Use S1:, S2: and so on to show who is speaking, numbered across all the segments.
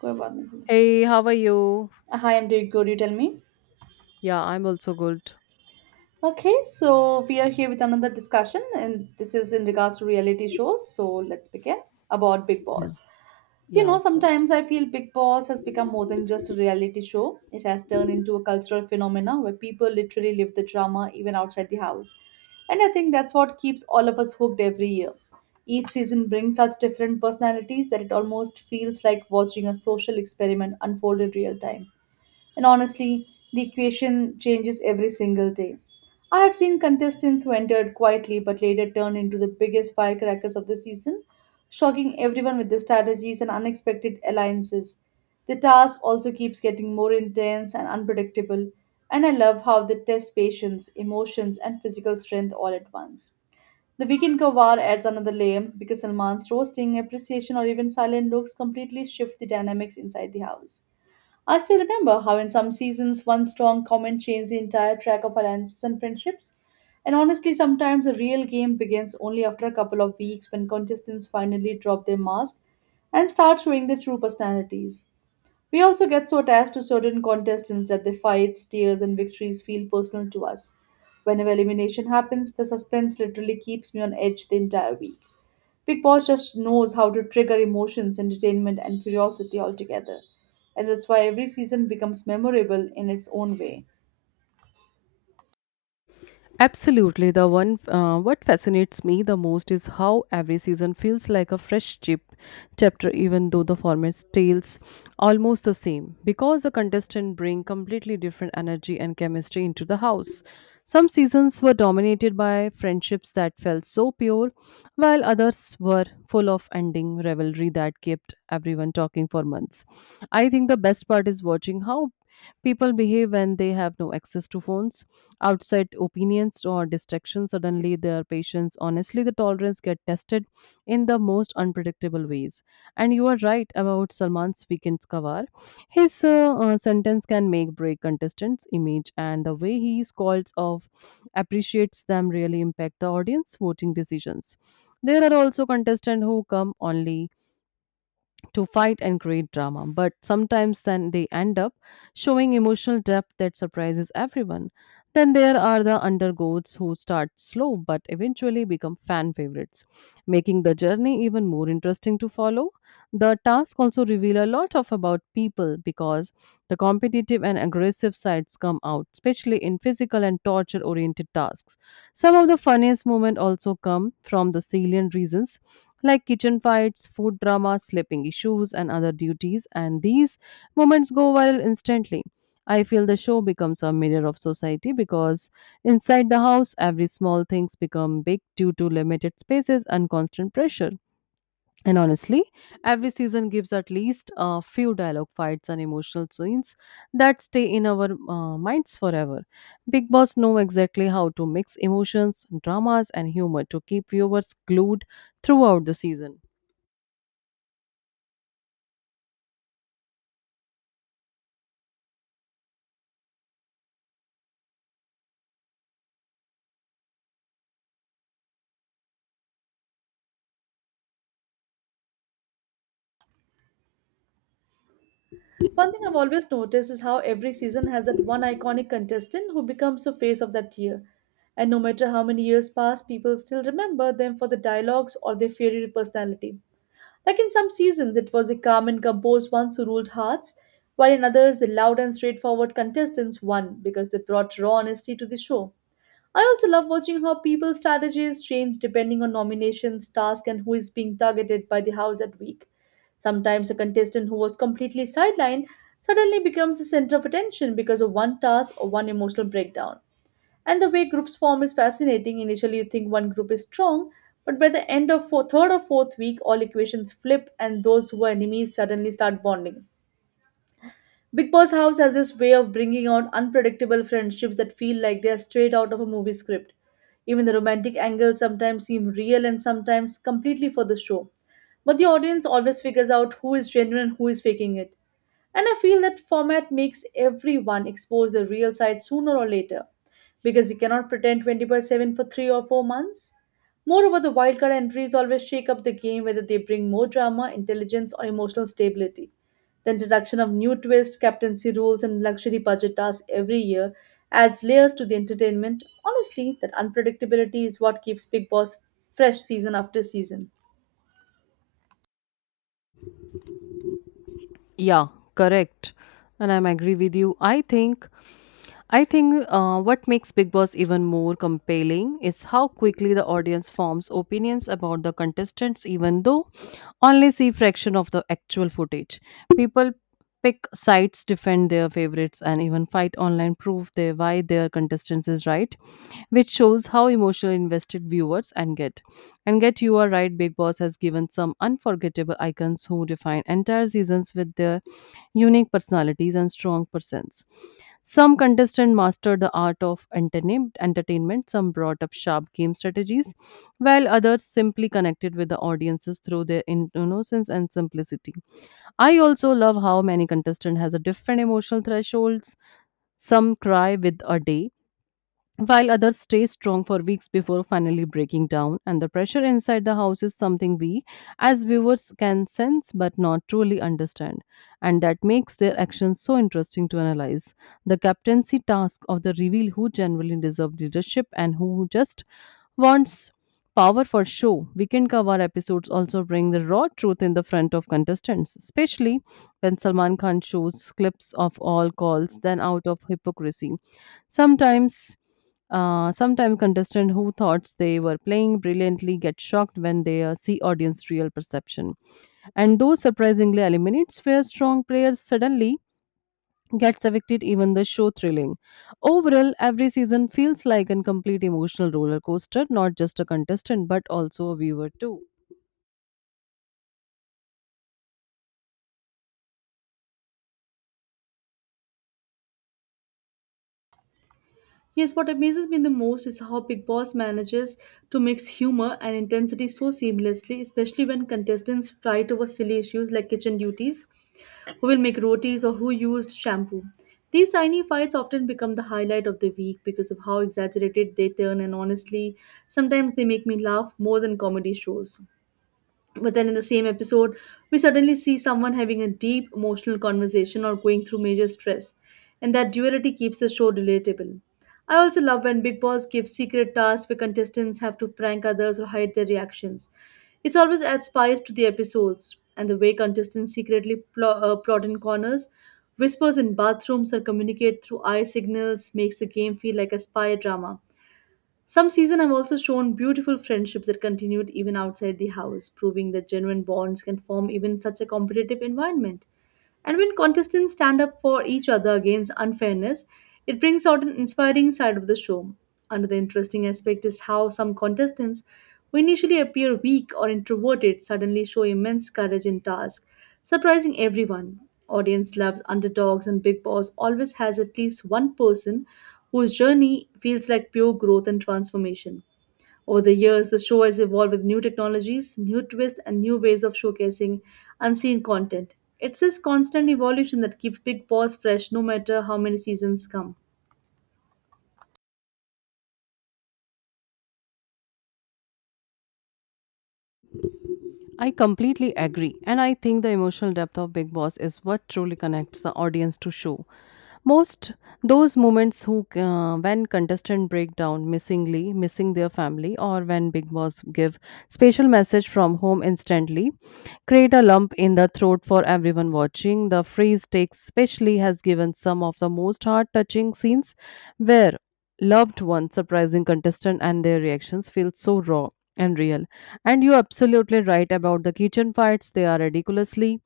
S1: कोई बात नहीं
S2: Hey, how are you?
S1: Hi, I'm doing good. You tell me.
S2: Yeah, I'm also good.
S1: Okay, so we are here with another discussion, and this is in regards to reality shows. So let's begin about Big
S2: Yeah,
S1: Boss. You
S2: yeah,
S1: know,
S2: of
S1: sometimes I
S2: course.
S1: feel Big Boss has become more than just a reality show. It has turned into a cultural phenomena where people literally live the drama even outside the house. And I think that's what keeps all of us hooked every year. Each season brings such different personalities that it almost feels like watching a social experiment unfold in real time. And honestly, the equation changes every single day. I have seen contestants who entered quietly but later turned into the biggest firecrackers of the season, shocking everyone with their strategies and unexpected alliances. The task also keeps getting more intense and unpredictable, and I love how they test patience, emotions, and physical strength all at once. The weekend kawar adds another layer because Salman's roasting, appreciation, or even silent looks completely shift the dynamics inside the house. I still remember how, in some seasons, one strong comment changed the entire track of alliances and friendships. And honestly, sometimes the real game begins only after a couple of weeks when contestants finally drop their mask and start showing their true personalities. We also get so attached to certain contestants that their fights, tears, and victories feel personal to us. Whenever elimination happens, the suspense literally keeps me on edge the entire week. Big Boss just knows how to trigger emotions, entertainment, and curiosity all together. And that's why every season becomes memorable in its own way.
S2: Absolutely. The one What fascinates me the most is how every season feels like a fresh chip chapter, even though the format stays almost the same, because the contestants bring completely different energy and chemistry into the house. Some seasons were dominated by friendships that felt so pure, while others were full of ending rivalry that kept everyone talking for months. I think the best part is watching how people behave when they have no access to phones, outside opinions, or distractions. Suddenly, their patience, honestly, the tolerance get tested in the most unpredictable ways. And you are right about Salman's weekend cover. His sentence can make break contestants' image, and the way he is called off appreciates them really impact the audience voting decisions. There are also contestants who come only to fight and create drama, but sometimes then they end up showing emotional depth that surprises everyone. Then there are the undergoats who start slow but eventually become fan favorites, making the journey even more interesting to follow. The tasks also reveal a lot of about people because the competitive and aggressive sides come out, especially in physical and torture oriented tasks. Some of the funniest moments also come from the salient reasons like kitchen fights, food drama, sleeping issues, and other duties, and these moments go viral instantly. I feel the show becomes a mirror of society because inside the house, every small things become big due to limited spaces and constant pressure. And honestly, every season gives at least a few dialogue fights and emotional scenes that stay in our minds forever. Big Boss know exactly how to mix emotions, dramas, and humor to keep viewers glued throughout the season.
S1: One thing I've always noticed is how every season has that one iconic contestant who becomes the face of that year. And no matter how many years pass, people still remember them for the dialogues or their fiery personality. Like in some seasons, it was the calm and composed ones who ruled hearts, while in others, the loud and straightforward contestants won because they brought raw honesty to the show. I also love watching how people's strategies change depending on nominations, task, and who is being targeted by the house that week. Sometimes a contestant who was completely sidelined suddenly becomes the center of attention because of one task or one emotional breakdown. And the way groups form is fascinating. Initially, you think one group is strong, but by the end of third or fourth week, all equations flip, and those who were enemies suddenly start bonding. Big Boss House has this way of bringing out unpredictable friendships that feel like they're straight out of a movie script. Even the romantic angles sometimes seem real and sometimes completely for the show. But the audience always figures out who is genuine and who is faking it. And I feel that format makes everyone expose their real side sooner or later because you cannot pretend 24/7 for 3 or 4 months. Moreover, the wildcard entries always shake up the game whether they bring more drama, intelligence, or emotional stability. The introduction of new twists, captaincy rules, and luxury budget tasks every year adds layers to the entertainment. Honestly, that unpredictability is what keeps Big Boss fresh season after season.
S2: Yeah, correct. And I'm agree with you. I think what makes Big Boss even more compelling is how quickly the audience forms opinions about the contestants, even though only see fraction of the actual footage. People pick sites, defend their favorites, and even fight online, prove their why their contestants is right, which shows how emotionally invested viewers and get. And get you are right, Big Boss has given some unforgettable icons who define entire seasons with their unique personalities and strong presence. Some contestants mastered the art of entertainment, some brought up sharp game strategies, while others simply connected with the audiences through their innocence and simplicity. I also love how many contestant has a different emotional thresholds. Some cry with a day, while others stay strong for weeks before finally breaking down. And the pressure inside the house is something we, as viewers, can sense but not truly understand. And that makes their actions so interesting to analyze. The captaincy task of the reveal who genuinely deserve leadership and who just wants power for show. Weekend cover episodes also bring the raw truth in the front of contestants, especially when Salman Khan shows clips of all calls, then out of hypocrisy. Sometimes Sometimes contestants who thought they were playing brilliantly get shocked when they see audience real perception, and those surprisingly eliminates where strong players suddenly gets evicted even the show thrilling. Overall, every season feels like a complete emotional roller coaster, not just a contestant but also a viewer too.
S1: Yes, what amazes me the most is how Big Boss manages to mix humor and intensity so seamlessly, especially when contestants fight over silly issues like kitchen duties, who will make rotis, or who used shampoo. These tiny fights often become the highlight of the week because of how exaggerated they turn, and honestly, sometimes they make me laugh more than comedy shows. But then in the same episode, we suddenly see someone having a deep emotional conversation or going through major stress, and that duality keeps the show relatable. I also love when Big Boss gives secret tasks where contestants have to prank others or hide their reactions. It always adds spice to the episodes, and the way contestants secretly plot in corners, whispers in bathrooms, or communicate through eye signals makes the game feel like a spy drama. Some seasons have also shown beautiful friendships that continued even outside the house, proving that genuine bonds can form even in such a competitive environment. And when contestants stand up for each other against unfairness, it brings out an inspiring side of the show. Another interesting aspect is how some contestants, who initially appear weak or introverted, suddenly show immense courage in tasks, surprising everyone. Audience loves underdogs, and Big Boss always has at least one person whose journey feels like pure growth and transformation. Over the years, the show has evolved with new technologies, new twists, and new ways of showcasing unseen content. It's this constant evolution that keeps Big Boss fresh no matter how many seasons come.
S2: I completely agree, and I think the emotional depth of Big Boss is what truly connects the audience to show. Most those moments who when contestant break down missing their family, or when Big Boss give special message from home instantly create a lump in the throat for everyone watching. The freeze takes especially has given some of the most heart touching scenes where loved one surprising contestant and their reactions feel so raw and real. And you're absolutely right about the kitchen fights. They are ridiculously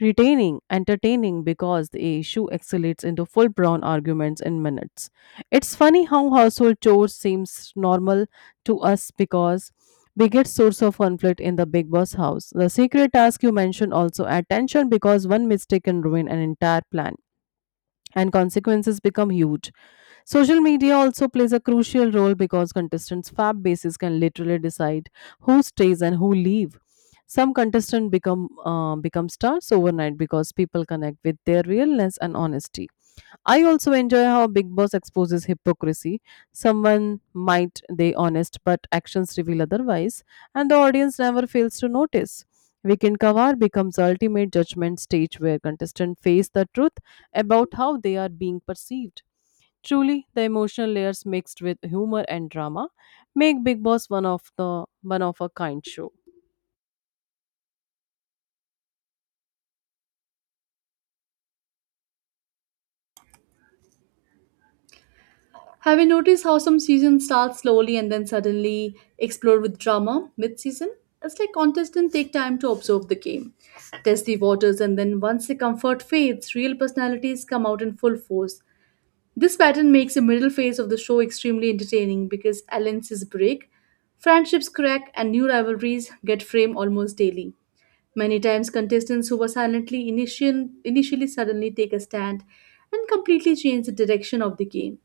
S2: retaining entertaining because the issue escalates into full blown arguments in minutes. It's funny how household chores seems normal to us because biggest source of conflict in the Big Boss house. The secret task you mentioned also attention because one mistake can ruin an entire plan and consequences become huge. Social media also plays a crucial role because contestants' fab bases can literally decide who stays and who leave. Some contestants become stars overnight because people connect with their realness and honesty. I also enjoy how Big Boss exposes hypocrisy. Someone might they honest, but actions reveal otherwise, and the audience never fails to notice. Weekend Kavar becomes the ultimate judgment stage where contestants face the truth about how they are being perceived. Truly, the emotional layers mixed with humor and drama make Big Boss one of a kind show.
S1: Have you noticed how some seasons start slowly and then suddenly explode with drama mid season? It's like contestants take time to observe the game, test the waters, and then once the comfort fades, real personalities come out in full force. This pattern makes the middle phase of the show extremely entertaining because alliances break, friendships crack, and new rivalries get framed almost daily. Many times, contestants who were initially suddenly take a stand and completely change the direction of the game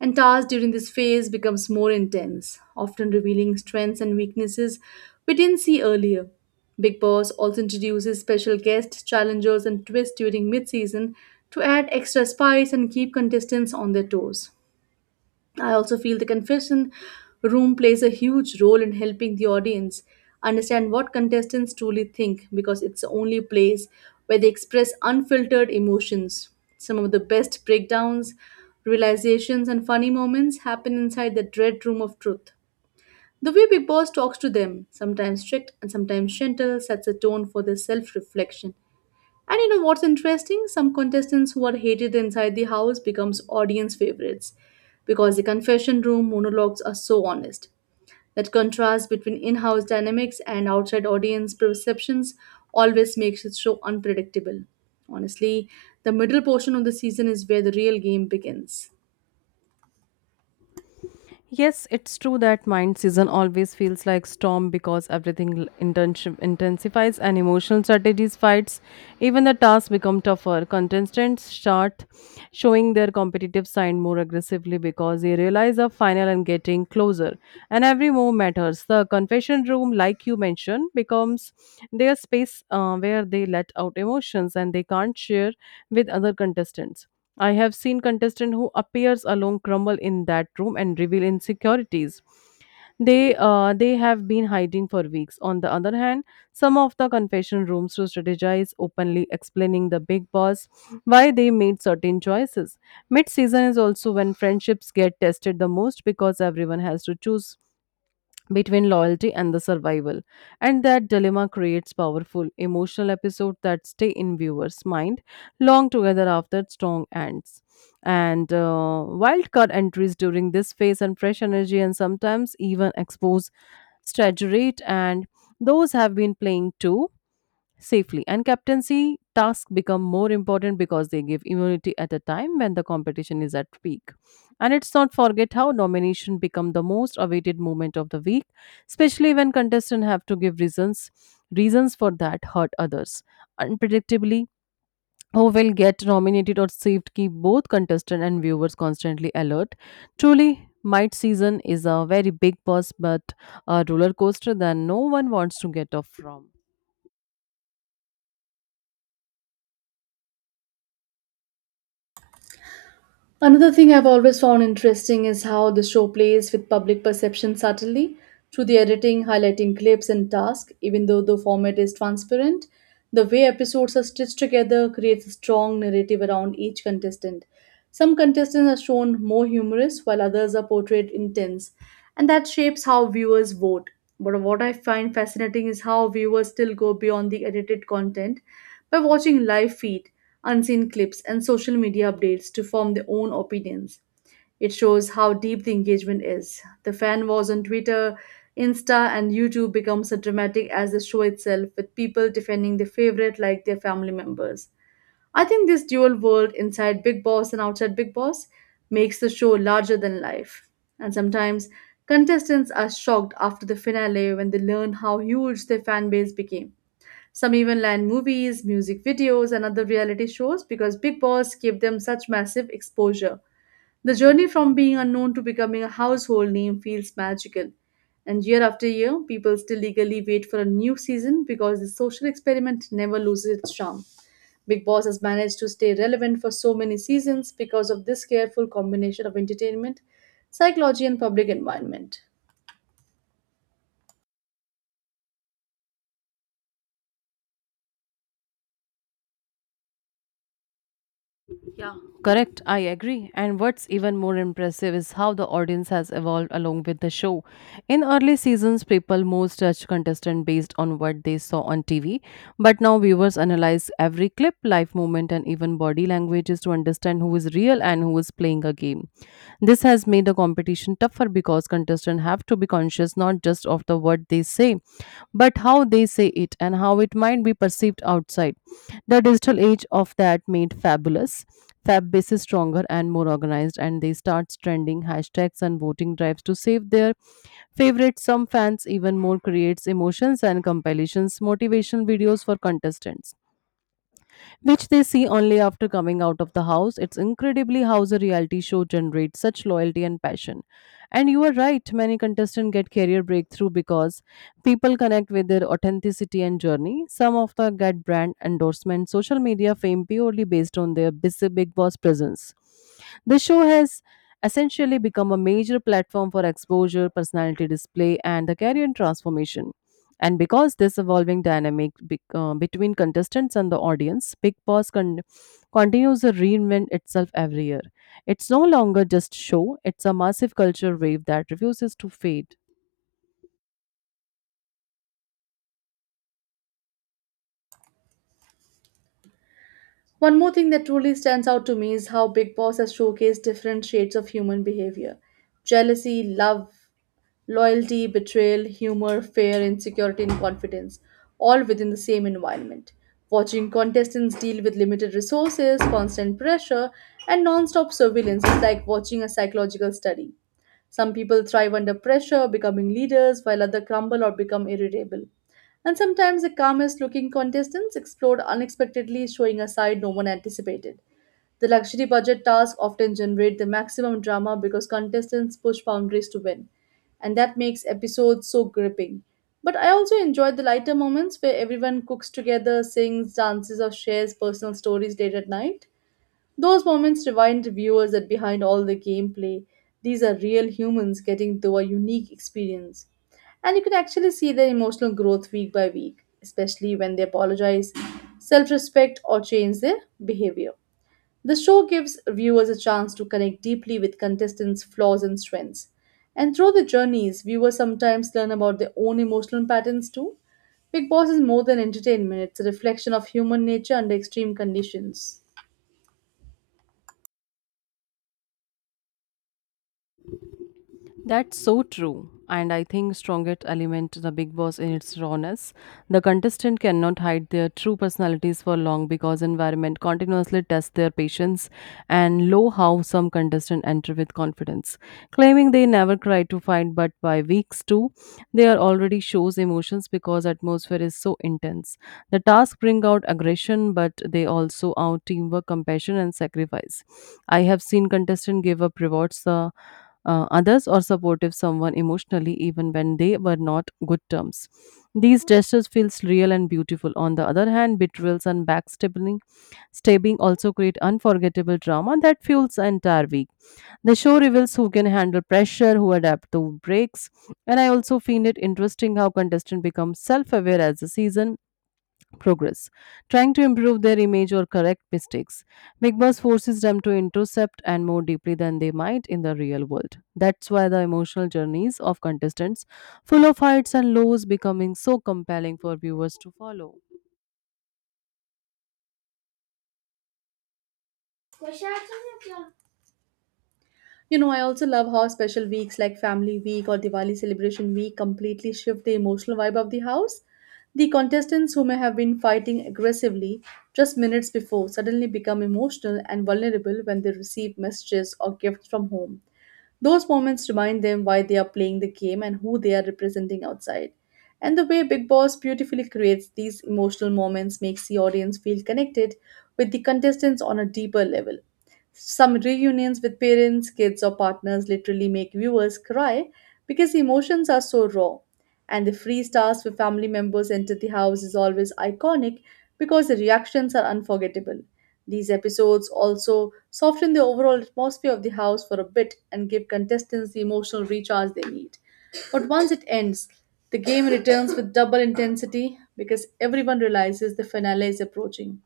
S1: and tasks during this phase becomes more intense, often revealing strengths and weaknesses we didn't see earlier. Big Boss also introduces special guests, challengers, and twists during mid-season to add extra spice and keep contestants on their toes. I also feel the confession room plays a huge role in helping the audience understand what contestants truly think because it's the only place where they express unfiltered emotions. Some of the best breakdowns, realizations, and funny moments happen inside the dread room of truth. The way Big Boss talks to them, sometimes strict and sometimes gentle, sets a tone for their self reflection. And you know what's interesting? Some contestants who are hated inside the house becomes audience favorites because the confession room monologues are so honest. That contrast between in-house dynamics and outside audience perceptions always makes it so unpredictable. Honestly, the middle portion of the season is where the real game begins.
S2: Yes, it's true that mind season always feels like storm because everything intensifies and emotional strategies fights. Even the tasks become tougher. Contestants start showing their competitive side more aggressively because they realize the final and getting closer. And every move matters. The confession room, like you mentioned, becomes their space where they let out emotions and they can't share with other contestants. I have seen contestant who appears alone crumble in that room and reveal insecurities they have been hiding for weeks. On the other hand, some of the confession rooms to strategize openly, explaining the Big Boss why they made certain choices. Mid season is also when friendships get tested the most because everyone has to choose between loyalty and the survival, and that dilemma creates powerful emotional episodes that stay in viewers mind long together after strong ends. And wildcard entries during this phase and fresh energy and sometimes even expose strategy and those have been playing too safely. And captaincy tasks become more important because they give immunity at a time when the competition is at peak. And it's not forget how nomination become the most awaited moment of the week, especially when contestants have to give reasons for that hurt others. Unpredictably, who will get nominated or saved keep both contestant and viewers constantly alert. Truly, Might season is a very big bus but a roller coaster that no one wants to get off from.
S1: Another thing I've always found interesting is how the show plays with public perception subtly through the editing, highlighting clips, and tasks. Even though the format is transparent, the way episodes are stitched together creates a strong narrative around each contestant. Some contestants are shown more humorous, while others are portrayed intense, and that shapes how viewers vote. But what I find fascinating is how viewers still go beyond the edited content by watching live feed, unseen clips, and social media updates to form their own opinions. It shows how deep the engagement is. The fan wars on Twitter, Insta, and YouTube become as dramatic as the show itself, with people defending their favorite like their family members. I think this dual world inside Big Boss and outside Big Boss makes the show larger than life. And sometimes contestants are shocked after the finale when they learn how huge their fan base became. Some even land movies, music videos, and other reality shows because Big Boss gave them such massive exposure. The journey from being unknown to becoming a household name feels magical. And year after year, people still eagerly wait for a new season because the social experiment never loses its charm. Big Boss has managed to stay relevant for so many seasons because of this careful combination of entertainment, psychology, and public environment.
S2: Yeah. Correct, I agree. And what's even more impressive is how the audience has evolved along with the show. In early seasons, people most judged contestant based on what they saw on TV, but now viewers analyze every clip, life movement, and even body languages to understand who is real and who is playing a game. This has made the competition tougher because contestants have to be conscious not just of the what they say, but how they say it and how it might be perceived outside. The digital age of that made fabulous. Fab base is stronger and more organized, and they start trending hashtags and voting drives to save their favorite. Some fans even more creates emotions and compilations, motivation videos for contestants which they see only after coming out of the house. It's incredibly how the reality show generates such loyalty and passion. And you are right, many contestants get career breakthrough because people connect with their authenticity and journey. Some of them get brand endorsement, social media fame purely based on their busy Big Boss presence. The show has essentially become a major platform for exposure, personality display, and the career transformation. And because this evolving dynamic between contestants and the audience, continues to reinvent itself every year. It's no longer just show, it's a massive culture wave that refuses to fade.
S1: One more thing that truly stands out to me is how Big Boss has showcased different shades of human behavior jealousy, love, loyalty, betrayal, humor, fear, insecurity, and confidence, all within the same environment. Watching contestants deal with limited resources, constant pressure, and non stop surveillance is like watching a psychological study. Some people thrive under pressure, becoming leaders, while others crumble or become irritable. And sometimes the calmest looking contestants explode unexpectedly, showing a side no one anticipated. The luxury budget tasks often generate the maximum drama because contestants push boundaries to win, and that makes episodes so gripping. But I also enjoyed the lighter moments where everyone cooks together, sings, dances, or shares personal stories late at night. Those moments remind the viewers that behind all the gameplay, these are real humans getting through a unique experience. And you can actually see their emotional growth week by week, especially when they apologize, self respect, or change their behavior. The show gives viewers a chance to connect deeply with contestants' flaws and strengths. And through the journeys, viewers sometimes learn about their own emotional patterns too. Big Boss is more than entertainment, it's a reflection of human nature under extreme conditions.
S2: That's so true. And I think strongest element to the Big Boss in its rawness. The contestant cannot hide their true personalities for long because environment continuously tests their patience and low how some contestant enter with confidence, claiming they never cry to fight, but by weeks two, they are already shows emotions because atmosphere is so intense. The tasks bring out aggression, but they also out teamwork, compassion, and sacrifice. I have seen contestants give up rewards the others or supportive someone emotionally even when they were not good terms. These gestures feels real and beautiful. On the other hand, betrayals and backstabbing stabbing also create unforgettable drama that fuels the entire week. The show reveals who can handle pressure, who adapt to breaks, and I also find it interesting how contestants become self-aware as the season progress, trying to improve their image or correct mistakes. Big Boss forces them to intercept and more deeply than they might in the real world. That's why the emotional journeys of contestants, full of heights and lows, becoming so compelling for viewers to follow.
S1: You know, I also love how special weeks like Family Week or Diwali Celebration Week completely shift the emotional vibe of the house. The contestants who may have been fighting aggressively just minutes before suddenly become emotional and vulnerable when they receive messages or gifts from home. Those moments remind them why they are playing the game and who they are representing outside. And the way Big Boss beautifully creates these emotional moments makes the audience feel connected with the contestants on a deeper level. Some reunions with parents, kids, or partners literally make viewers cry because emotions are so raw. And the free stars for family members enter the house is always iconic because the reactions are unforgettable. These episodes also soften the overall atmosphere of the house for a bit and give contestants the emotional recharge they need. But once it ends, the game returns with double intensity because everyone realizes the finale is approaching.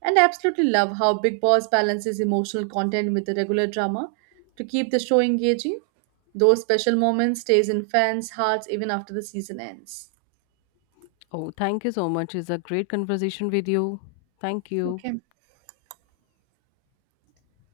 S1: And I absolutely love how Big Boss balances emotional content with the regular drama to keep the show engaging. Those special moments stays in fans' hearts even after the season ends.
S2: Oh, thank you so much. It's a great conversation with you. Thank you.
S1: Okay.